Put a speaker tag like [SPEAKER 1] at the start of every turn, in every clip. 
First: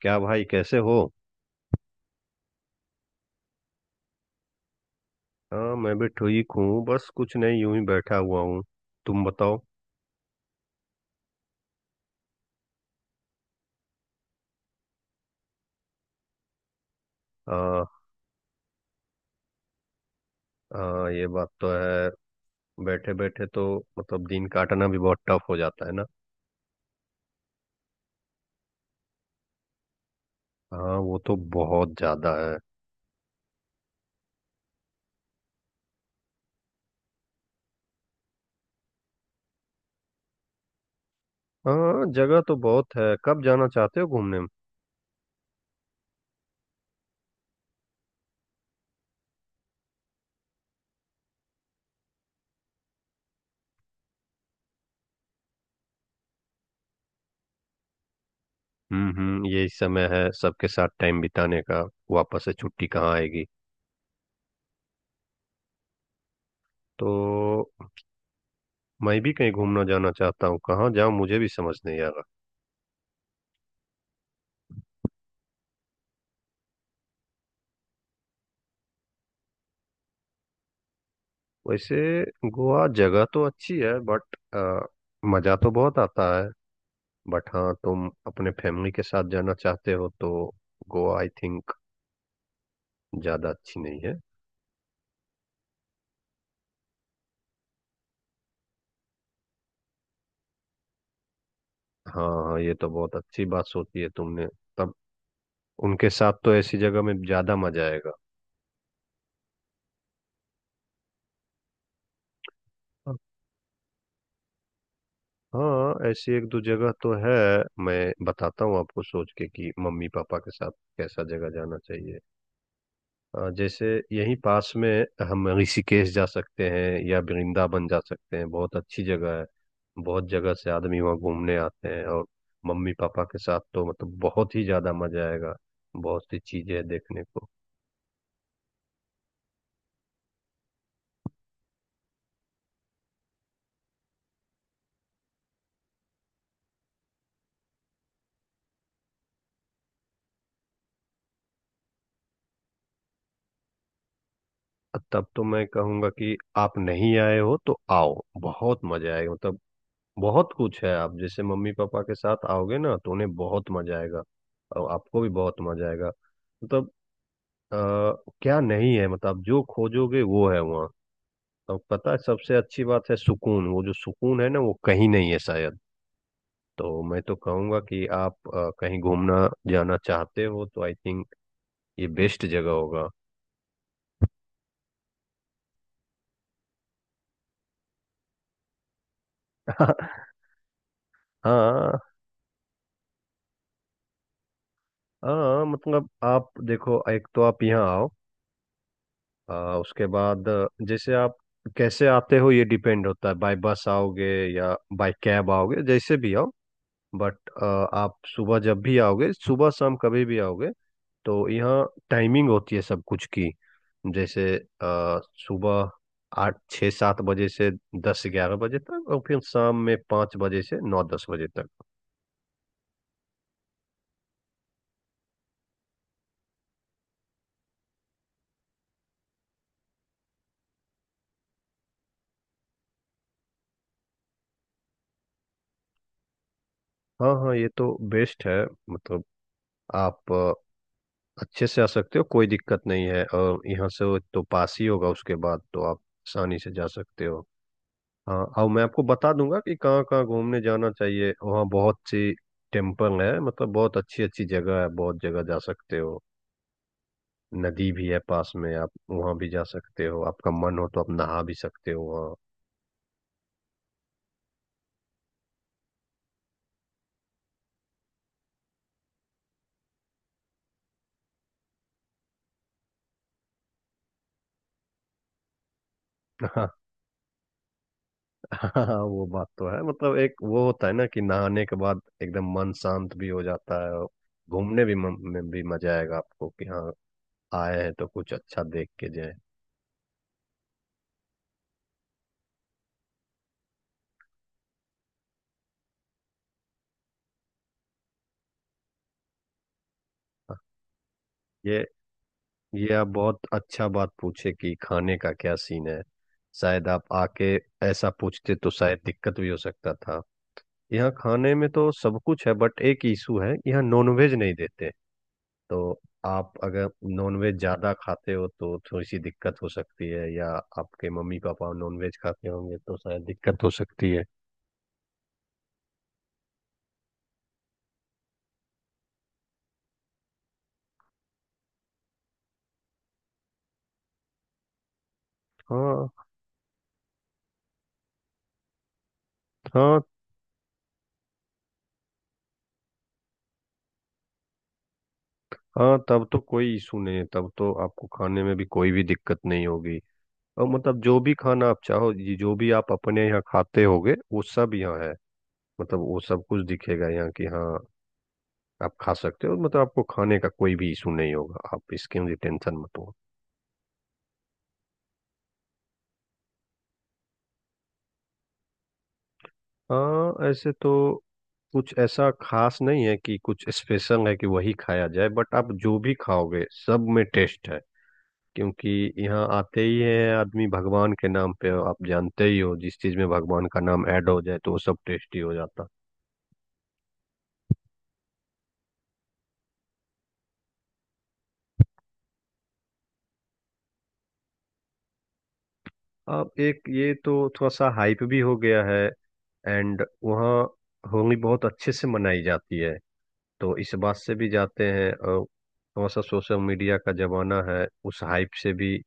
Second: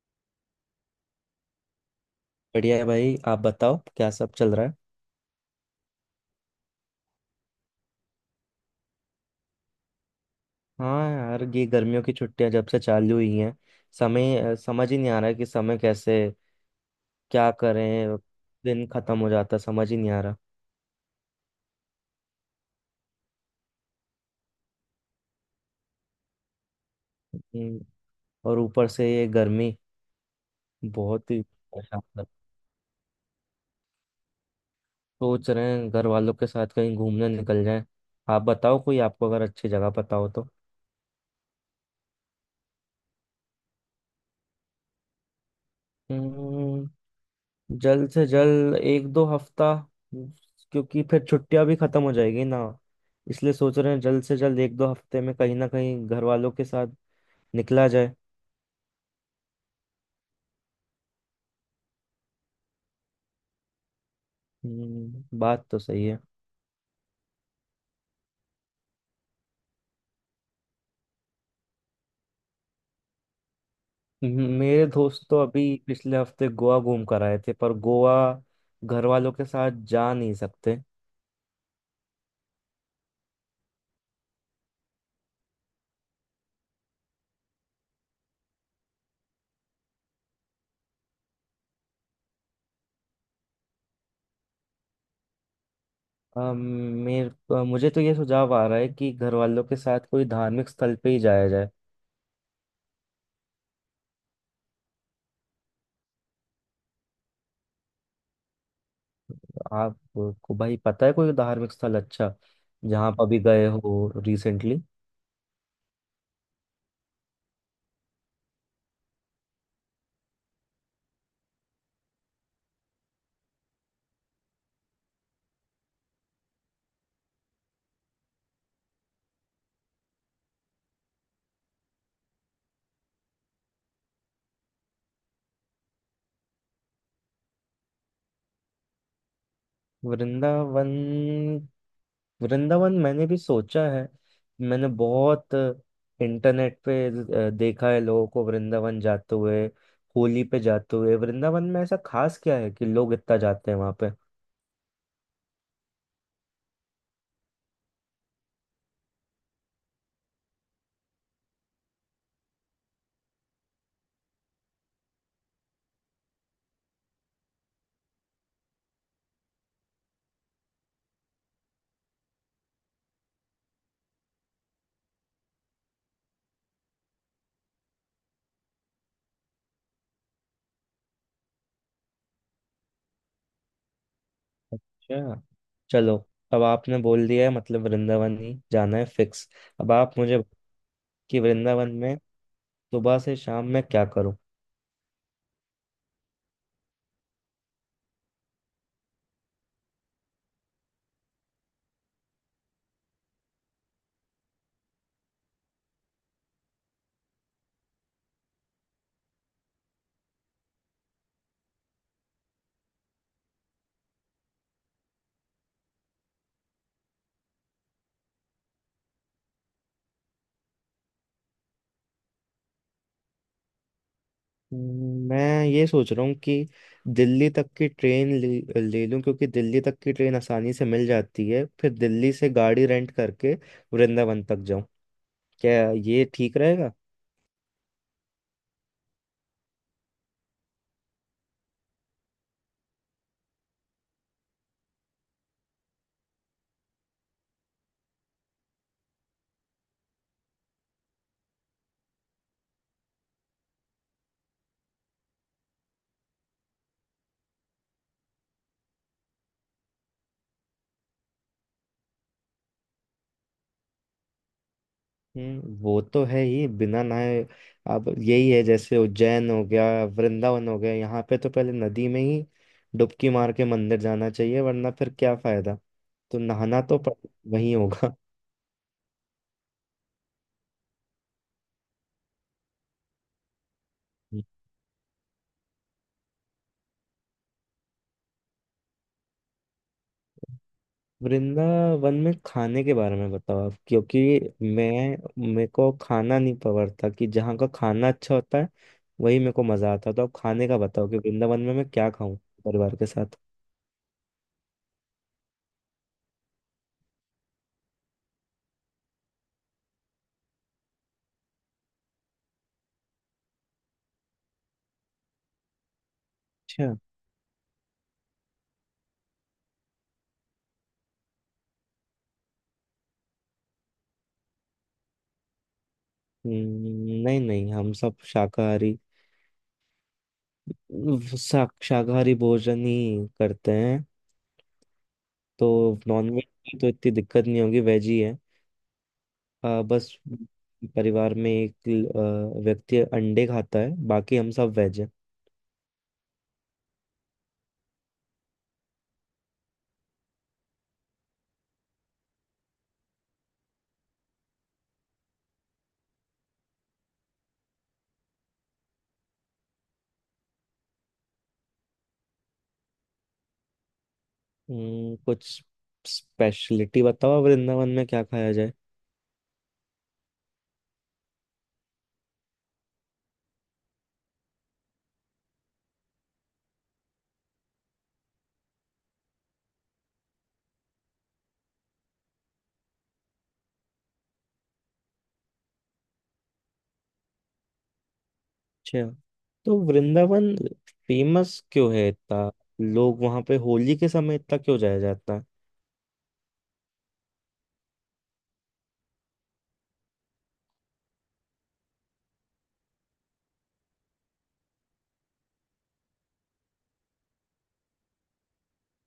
[SPEAKER 1] क्या भाई कैसे हो?
[SPEAKER 2] बढ़िया है भाई। आप बताओ क्या सब चल रहा है।
[SPEAKER 1] हाँ, मैं भी ठीक हूँ। बस कुछ नहीं, यूं ही बैठा हुआ हूँ। तुम बताओ।
[SPEAKER 2] हाँ यार, ये गर्मियों की छुट्टियां जब से चालू हुई हैं, समय समझ ही नहीं आ रहा है कि समय कैसे, क्या
[SPEAKER 1] आ,
[SPEAKER 2] करें। दिन खत्म हो जाता है, समझ ही नहीं आ रहा।
[SPEAKER 1] आ, ये बात तो है। बैठे बैठे तो मतलब दिन काटना भी बहुत टफ हो जाता है ना।
[SPEAKER 2] हम्म। और ऊपर से ये गर्मी
[SPEAKER 1] हाँ, वो
[SPEAKER 2] बहुत
[SPEAKER 1] तो
[SPEAKER 2] ही
[SPEAKER 1] बहुत
[SPEAKER 2] परेशान कर।
[SPEAKER 1] ज्यादा है।
[SPEAKER 2] सोच रहे हैं घर वालों के साथ कहीं घूमने निकल जाएं। आप बताओ कोई आपको अगर अच्छी जगह पता हो तो।
[SPEAKER 1] हाँ, जगह तो बहुत है। कब जाना चाहते हो घूमने?
[SPEAKER 2] हम्म। जल्द से जल्द एक दो हफ्ता, क्योंकि फिर छुट्टियां भी खत्म हो जाएगी ना। इसलिए सोच रहे हैं जल्द से जल्द एक दो हफ्ते में कहीं ना कहीं घर वालों के साथ निकला जाए।
[SPEAKER 1] हम्म, हम्म। यही समय है सबके साथ टाइम बिताने का। वापस से छुट्टी कहाँ आएगी।
[SPEAKER 2] बात तो सही है।
[SPEAKER 1] तो मैं भी कहीं घूमना जाना चाहता हूँ। कहाँ जाऊँ मुझे भी समझ नहीं आ रहा।
[SPEAKER 2] मेरे दोस्त तो अभी पिछले हफ्ते गोवा घूम कर आए थे, पर गोवा घर वालों के साथ जा नहीं सकते।
[SPEAKER 1] वैसे गोवा जगह तो अच्छी है, बट मज़ा तो बहुत आता है। बट हाँ, तुम अपने फैमिली के साथ जाना चाहते हो तो गोवा, आई थिंक, ज़्यादा अच्छी नहीं है।
[SPEAKER 2] अम, मेरे, मुझे तो ये सुझाव आ रहा है कि घर वालों के साथ कोई धार्मिक स्थल पे ही जाया जाए।
[SPEAKER 1] हाँ हाँ, ये तो बहुत अच्छी बात सोची है तुमने। तब उनके साथ तो ऐसी जगह में ज़्यादा मज़ा आएगा।
[SPEAKER 2] आपको भाई पता है कोई धार्मिक स्थल अच्छा, जहाँ आप अभी गए हो रिसेंटली।
[SPEAKER 1] हाँ, ऐसी एक दो जगह तो है। मैं बताता हूँ आपको सोच के कि मम्मी पापा के साथ कैसा जगह जाना चाहिए। जैसे, यहीं पास में हम ऋषिकेश जा सकते हैं या वृंदावन जा सकते हैं। बहुत अच्छी जगह है। बहुत जगह से आदमी वहाँ घूमने आते हैं, और मम्मी पापा के साथ तो मतलब बहुत ही ज्यादा मजा आएगा। बहुत सी चीजें हैं देखने को।
[SPEAKER 2] वृंदावन, वृंदावन मैंने भी सोचा है। मैंने बहुत इंटरनेट पे देखा है लोगों को वृंदावन जाते हुए, होली पे जाते हुए। वृंदावन में ऐसा खास क्या है कि लोग इतना जाते हैं वहां पे।
[SPEAKER 1] तब तो मैं कहूँगा कि आप नहीं आए हो तो आओ, बहुत मजा आएगा। मतलब बहुत कुछ है। आप जैसे मम्मी पापा के साथ आओगे ना तो उन्हें बहुत मजा आएगा, और आपको भी बहुत मजा आएगा। मतलब अ, क्या नहीं है! मतलब आप जो खोजोगे वो है वहाँ। तो पता है, सबसे अच्छी बात है सुकून। वो जो सुकून है ना वो कहीं नहीं है शायद। तो मैं तो कहूँगा कि आप कहीं घूमना जाना चाहते हो तो आई थिंक ये बेस्ट जगह होगा।
[SPEAKER 2] अच्छा, चलो। अब आपने बोल दिया है मतलब वृंदावन ही जाना है फिक्स। अब आप मुझे कि वृंदावन
[SPEAKER 1] हाँ
[SPEAKER 2] में सुबह से शाम में क्या करूं।
[SPEAKER 1] हाँ, मतलब आप देखो, एक तो आप यहाँ आओ। अ, उसके बाद जैसे आप कैसे आते हो ये डिपेंड होता है। बाय बस आओगे या बाय कैब आओगे, जैसे भी आओ। बट आप सुबह जब भी आओगे, सुबह शाम कभी भी आओगे, तो यहाँ टाइमिंग होती है सब कुछ की। जैसे सुबह 8 6 7 बजे से 10 11 बजे तक, और फिर शाम में 5 बजे से 9 10 बजे तक।
[SPEAKER 2] मैं ये सोच रहा हूँ कि दिल्ली तक की ट्रेन ले लूँ, क्योंकि दिल्ली तक की ट्रेन आसानी से मिल जाती है, फिर दिल्ली से गाड़ी रेंट करके वृंदावन तक जाऊँ। क्या ये ठीक रहेगा।
[SPEAKER 1] हाँ हाँ, ये तो बेस्ट है। मतलब आप अच्छे से आ सकते हो, कोई दिक्कत नहीं है। और यहाँ से वो तो पास ही होगा, उसके बाद तो आप आसानी से जा सकते हो। हाँ, और मैं आपको बता दूंगा कि कहाँ कहाँ घूमने जाना चाहिए। वहाँ बहुत सी टेम्पल है, मतलब बहुत अच्छी अच्छी जगह है। बहुत जगह जा सकते हो। नदी भी है पास में, आप वहां भी जा सकते हो। आपका मन हो तो आप नहा भी सकते हो वहाँ।
[SPEAKER 2] हम्म, वो तो है ही। बिना नहाए, अब यही है जैसे उज्जैन हो गया, वृंदावन हो गया, यहाँ पे तो पहले नदी में ही डुबकी मार के मंदिर जाना चाहिए, वरना फिर क्या फायदा। तो नहाना तो वहीं होगा।
[SPEAKER 1] हाँ हाँ, वो बात तो है। मतलब एक वो होता है ना कि नहाने के बाद एकदम मन शांत भी हो जाता है, और घूमने भी, मन में भी मजा आएगा आपको कि हाँ, आए हैं तो कुछ अच्छा देख के जाए।
[SPEAKER 2] वृंदावन में खाने के बारे में बताओ आप, क्योंकि मैं, मेरे को खाना नहीं पकड़ता कि जहाँ का खाना अच्छा होता है वही मेरे को मजा आता है। तो आप खाने का बताओ कि वृंदावन में
[SPEAKER 1] ये
[SPEAKER 2] मैं क्या खाऊं
[SPEAKER 1] ये
[SPEAKER 2] परिवार के
[SPEAKER 1] आप
[SPEAKER 2] साथ।
[SPEAKER 1] बहुत अच्छा बात पूछे कि खाने का क्या सीन है। शायद आप आके ऐसा पूछते तो शायद दिक्कत भी हो सकता था। यहाँ खाने में तो सब कुछ है, बट एक इशू है, यहाँ नॉनवेज नहीं देते। तो आप अगर
[SPEAKER 2] अच्छा।
[SPEAKER 1] नॉनवेज ज़्यादा खाते हो तो थोड़ी सी दिक्कत हो सकती है, या आपके मम्मी पापा नॉनवेज खाते होंगे तो शायद दिक्कत हो सकती है।
[SPEAKER 2] नहीं नहीं, हम सब शाकाहारी, शाकाहारी भोजन ही करते हैं। तो
[SPEAKER 1] हाँ
[SPEAKER 2] नॉनवेज की तो इतनी दिक्कत नहीं होगी, वेज ही है।
[SPEAKER 1] हाँ
[SPEAKER 2] बस परिवार में एक व्यक्ति अंडे खाता है, बाकी हम सब वेज हैं।
[SPEAKER 1] हाँ, तब तो कोई इशू नहीं है। तब तो आपको खाने में भी कोई भी दिक्कत नहीं होगी। और मतलब जो भी खाना आप चाहो, ये जो भी आप अपने यहाँ खाते होगे वो सब यहाँ है। मतलब वो सब कुछ दिखेगा यहाँ कि हाँ, आप खा सकते हो। मतलब आपको खाने का कोई भी इशू नहीं होगा, आप इसकी टेंशन मत लो।
[SPEAKER 2] कुछ स्पेशलिटी बताओ वृंदावन में क्या खाया जाए।
[SPEAKER 1] हाँ ऐसे तो कुछ ऐसा खास नहीं है कि कुछ स्पेशल है कि वही खाया जाए। बट आप जो भी खाओगे सब में टेस्ट है। क्योंकि यहाँ आते ही है आदमी भगवान के नाम पे। आप जानते ही हो, जिस चीज में भगवान का नाम ऐड हो जाए तो वो सब टेस्टी हो जाता।
[SPEAKER 2] अच्छा, तो वृंदावन फेमस क्यों है इतना। लोग वहां पे होली के समय इतना क्यों जाया जाता है।
[SPEAKER 1] अब एक ये तो थोड़ा सा हाइप भी हो गया है। एंड वहाँ होली बहुत अच्छे से मनाई जाती है, तो इस बात से भी जाते हैं। और थोड़ा सा सोशल मीडिया का जमाना है, उस हाइप से भी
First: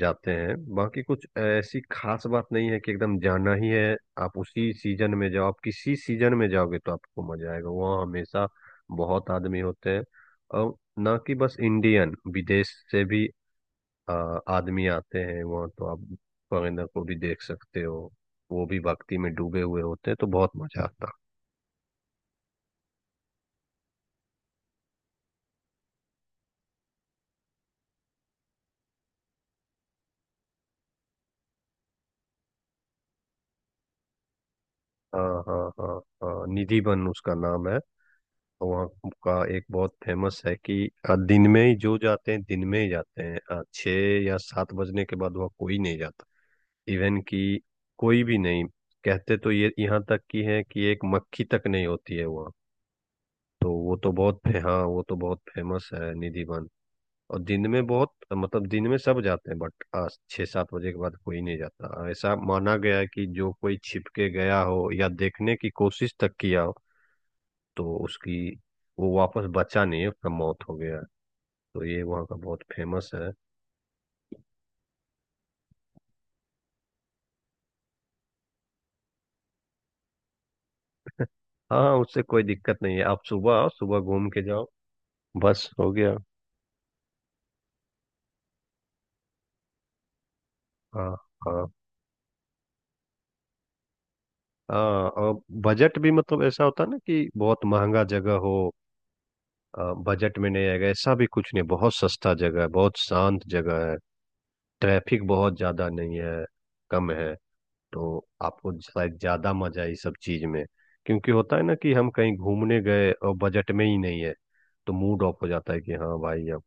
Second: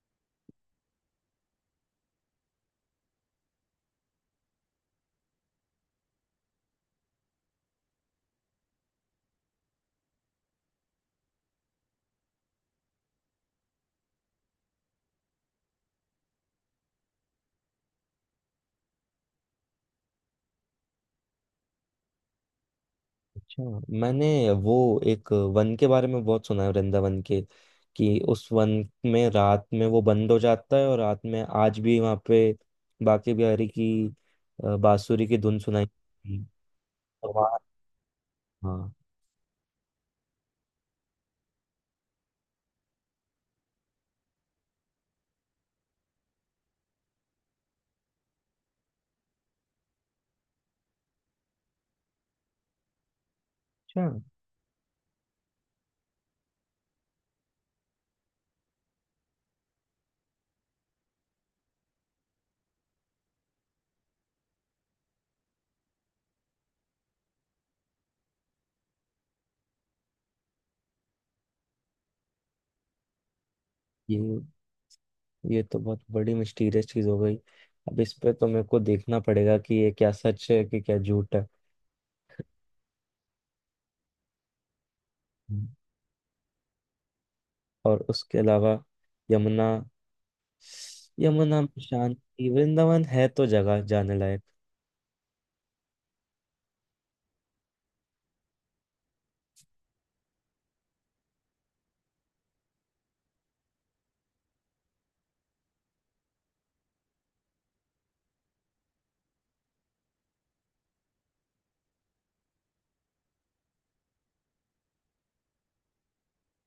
[SPEAKER 1] जाते हैं। बाकी कुछ ऐसी खास बात नहीं है कि एकदम जाना ही है। आप उसी सीजन में जाओ, आप किसी सीजन में जाओगे तो आपको मजा आएगा। वहाँ हमेशा बहुत आदमी होते हैं, और ना कि बस इंडियन, विदेश से भी आ, आदमी आते हैं वहाँ। तो आप फॉरेनर को भी देख सकते हो, वो भी भक्ति में डूबे हुए होते हैं, तो बहुत मजा आता है।
[SPEAKER 2] अच्छा, मैंने वो एक वन के बारे में बहुत सुना है वृंदावन के, कि उस वन में रात में वो बंद हो जाता है और रात में आज भी वहाँ पे बांके बिहारी की बांसुरी की
[SPEAKER 1] हाँ
[SPEAKER 2] धुन
[SPEAKER 1] हाँ
[SPEAKER 2] सुनाई
[SPEAKER 1] हाँ
[SPEAKER 2] देती
[SPEAKER 1] हाँ,
[SPEAKER 2] है।
[SPEAKER 1] निधिवन
[SPEAKER 2] और
[SPEAKER 1] उसका
[SPEAKER 2] वहाँ,
[SPEAKER 1] नाम है। तो वहाँ
[SPEAKER 2] हाँ।
[SPEAKER 1] का एक बहुत फेमस है कि दिन में ही जो जाते हैं, दिन में ही जाते हैं। 6 या 7 बजने के बाद वहाँ कोई नहीं जाता। इवन कि कोई भी नहीं। कहते तो ये यहाँ तक की है कि एक मक्खी तक नहीं होती है वहाँ। तो वो
[SPEAKER 2] अच्छा,
[SPEAKER 1] तो बहुत हाँ, वो तो बहुत फेमस है निधिवन। और दिन में बहुत, मतलब दिन में सब जाते हैं, बट 6 7 बजे के बाद कोई नहीं जाता। ऐसा माना गया है कि जो कोई छिप के गया हो या देखने की कोशिश तक किया हो, तो उसकी, वो वापस बचा नहीं है, उसका मौत हो गया। तो ये वहाँ का बहुत फेमस है।
[SPEAKER 2] ये ये तो बहुत बड़ी मिस्टीरियस चीज हो गई। अब इस पे तो मेरे को देखना पड़ेगा कि ये क्या सच है कि क्या झूठ है।
[SPEAKER 1] हाँ, उससे कोई दिक्कत नहीं है। आप सुबह आओ, सुबह घूम के जाओ, बस
[SPEAKER 2] हम्म।
[SPEAKER 1] हो गया।
[SPEAKER 2] और उसके अलावा यमुना,
[SPEAKER 1] हाँ
[SPEAKER 2] यमुना
[SPEAKER 1] हाँ
[SPEAKER 2] में शांति, वृंदावन है तो जगह जाने लायक।
[SPEAKER 1] हाँ। और बजट भी, मतलब ऐसा होता है ना कि बहुत महंगा जगह हो, बजट में नहीं आएगा, ऐसा भी कुछ नहीं। बहुत सस्ता जगह है, बहुत शांत जगह है। ट्रैफिक बहुत ज़्यादा नहीं है, कम है। तो आपको शायद ज्यादा मजा है इस सब चीज में। क्योंकि होता है ना कि हम कहीं घूमने गए और बजट में ही नहीं है, तो मूड ऑफ हो जाता है कि हाँ भाई, अब!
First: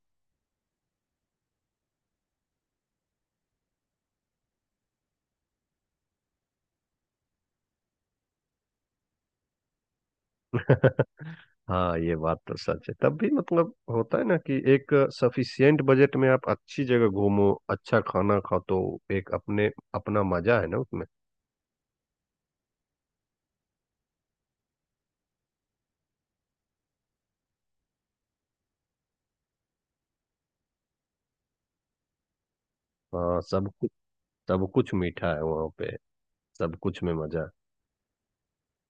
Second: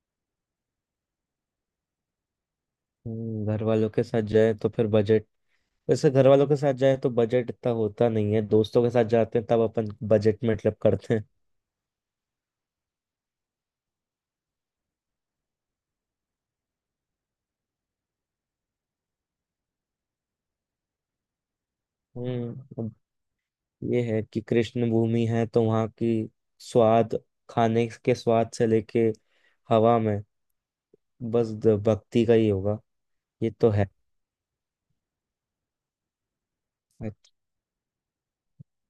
[SPEAKER 2] घर वालों के साथ जाए तो फिर बजट, वैसे घर वालों के साथ जाए तो बजट इतना होता नहीं है, दोस्तों के साथ जाते हैं तब अपन बजट में मतलब करते हैं।
[SPEAKER 1] हाँ, ये बात तो सच है। तब भी मतलब होता है ना कि एक सफिशियंट बजट में आप अच्छी जगह घूमो, अच्छा खाना खाओ, तो एक अपने अपना मजा है ना उसमें।
[SPEAKER 2] हम्म। अब ये है कि कृष्ण भूमि है, तो वहाँ की स्वाद, खाने के स्वाद से लेके हवा में बस भक्ति का ही होगा।
[SPEAKER 1] हाँ,
[SPEAKER 2] ये तो
[SPEAKER 1] सब
[SPEAKER 2] है।
[SPEAKER 1] कुछ सब कुछ मीठा है वहाँ पे। सब कुछ में मजा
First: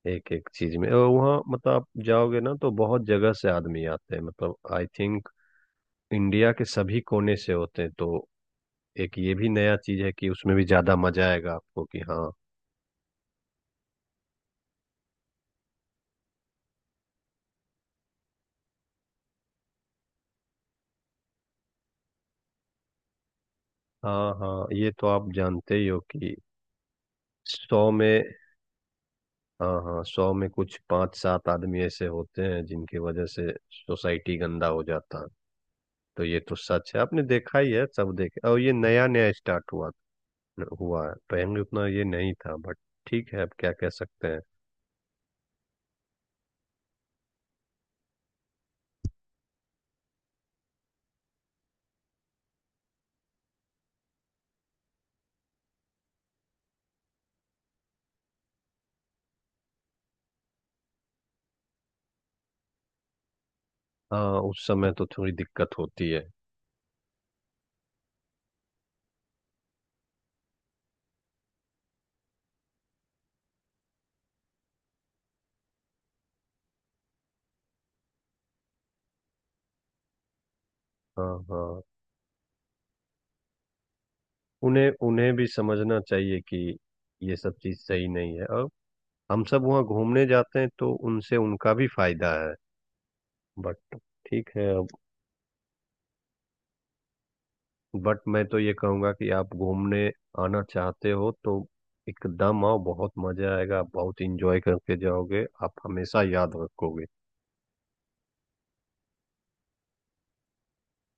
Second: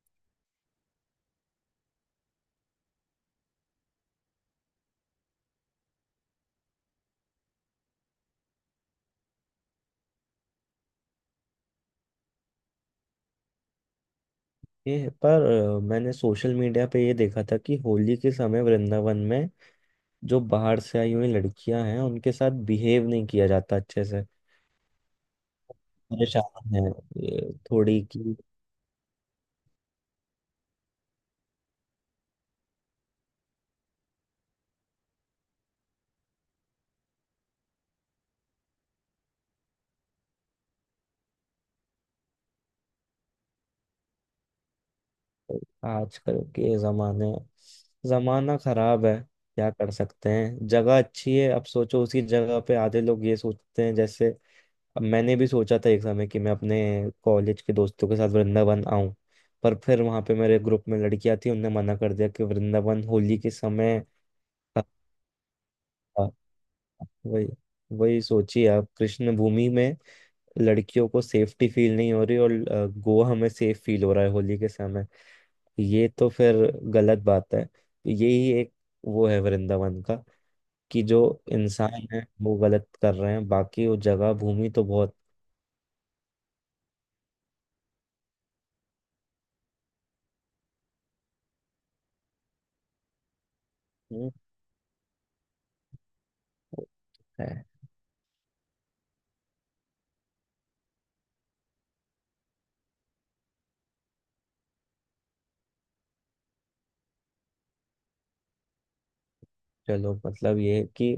[SPEAKER 1] है, एक एक चीज में। और वहाँ मतलब आप जाओगे ना तो बहुत जगह से आदमी आते हैं। मतलब आई थिंक इंडिया के सभी कोने से होते हैं। तो एक ये भी नया चीज है, कि उसमें भी ज्यादा मजा आएगा आपको कि हाँ।
[SPEAKER 2] अच्छे, पर मैंने सोशल मीडिया पे ये देखा था कि होली के समय वृंदावन में जो बाहर से आई हुई लड़कियां हैं उनके साथ बिहेव नहीं किया जाता अच्छे से।
[SPEAKER 1] हाँ हाँ, ये तो आप जानते ही हो कि
[SPEAKER 2] परेशान है ये
[SPEAKER 1] 100
[SPEAKER 2] थोड़ी
[SPEAKER 1] में,
[SPEAKER 2] कि
[SPEAKER 1] हाँ हाँ, 100 में कुछ पांच सात आदमी ऐसे होते हैं जिनकी वजह से सोसाइटी गंदा हो जाता है। तो ये तो सच है, आपने देखा ही है सब देखे। और ये नया नया स्टार्ट हुआ हुआ है, पहले उतना ये नहीं था। बट ठीक है, अब क्या कह सकते हैं।
[SPEAKER 2] आजकल के जमाने, जमाना खराब है, क्या कर सकते हैं। जगह अच्छी है, अब सोचो उसी जगह पे आधे लोग ये सोचते हैं जैसे। अब मैंने भी सोचा था एक समय कि मैं अपने कॉलेज के दोस्तों के साथ वृंदावन आऊं, पर फिर वहां पे मेरे ग्रुप में लड़कियां थी, उनने मना कर दिया कि वृंदावन होली के समय।
[SPEAKER 1] हाँ, उस समय तो थोड़ी दिक्कत होती है।
[SPEAKER 2] हाँ, वही वही सोचिए, आप कृष्ण भूमि में लड़कियों को सेफ्टी फील नहीं हो रही, और गोवा हमें सेफ फील हो रहा है होली के समय। ये तो फिर गलत बात है। यही एक वो है वृंदावन का, कि जो
[SPEAKER 1] हाँ हाँ,
[SPEAKER 2] इंसान है वो गलत कर रहे हैं, बाकी वो जगह भूमि तो
[SPEAKER 1] उन्हें
[SPEAKER 2] बहुत।
[SPEAKER 1] उन्हें भी समझना चाहिए कि ये सब चीज़ सही नहीं है, और हम सब वहाँ घूमने जाते हैं तो उनसे उनका भी फायदा है। बट
[SPEAKER 2] हम्म,
[SPEAKER 1] ठीक है, अब।
[SPEAKER 2] है।
[SPEAKER 1] बट मैं तो ये कहूँगा कि आप घूमने आना चाहते हो तो एकदम आओ। बहुत मजा आएगा, आप बहुत इंजॉय करके जाओगे, आप हमेशा याद रखोगे।
[SPEAKER 2] चलो मतलब ये है कि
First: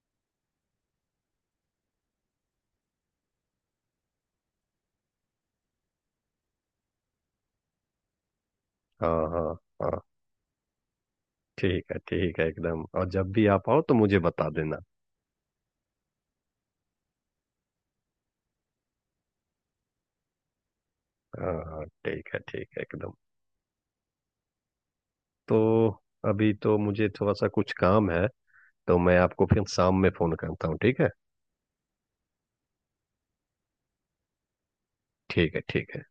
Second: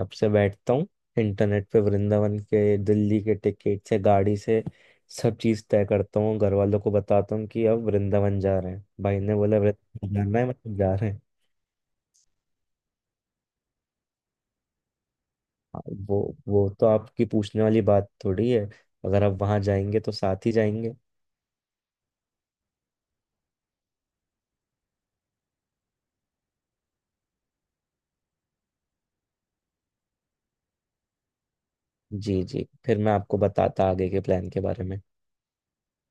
[SPEAKER 2] अब से बैठता हूँ इंटरनेट पे, वृंदावन के, दिल्ली के टिकट से, गाड़ी से, सब चीज़ तय करता हूँ, घर वालों को बताता हूँ कि अब वृंदावन जा रहे हैं, भाई
[SPEAKER 1] हाँ
[SPEAKER 2] ने
[SPEAKER 1] हाँ
[SPEAKER 2] बोला
[SPEAKER 1] हाँ,
[SPEAKER 2] वृंदावन जाना है मतलब जा रहे हैं।
[SPEAKER 1] ठीक है ठीक है, एकदम। और जब भी आप आओ तो मुझे बता देना।
[SPEAKER 2] हाँ, वो तो आपकी पूछने वाली बात थोड़ी है, अगर आप वहाँ जाएंगे तो साथ ही जाएंगे।
[SPEAKER 1] हाँ हाँ, ठीक है ठीक है, एकदम। तो अभी तो मुझे थोड़ा सा कुछ काम है, तो मैं आपको फिर शाम में फोन करता हूँ। ठीक है?
[SPEAKER 2] जी जी, फिर मैं आपको बताता आगे के प्लान के बारे में।
[SPEAKER 1] ठीक है, ठीक है।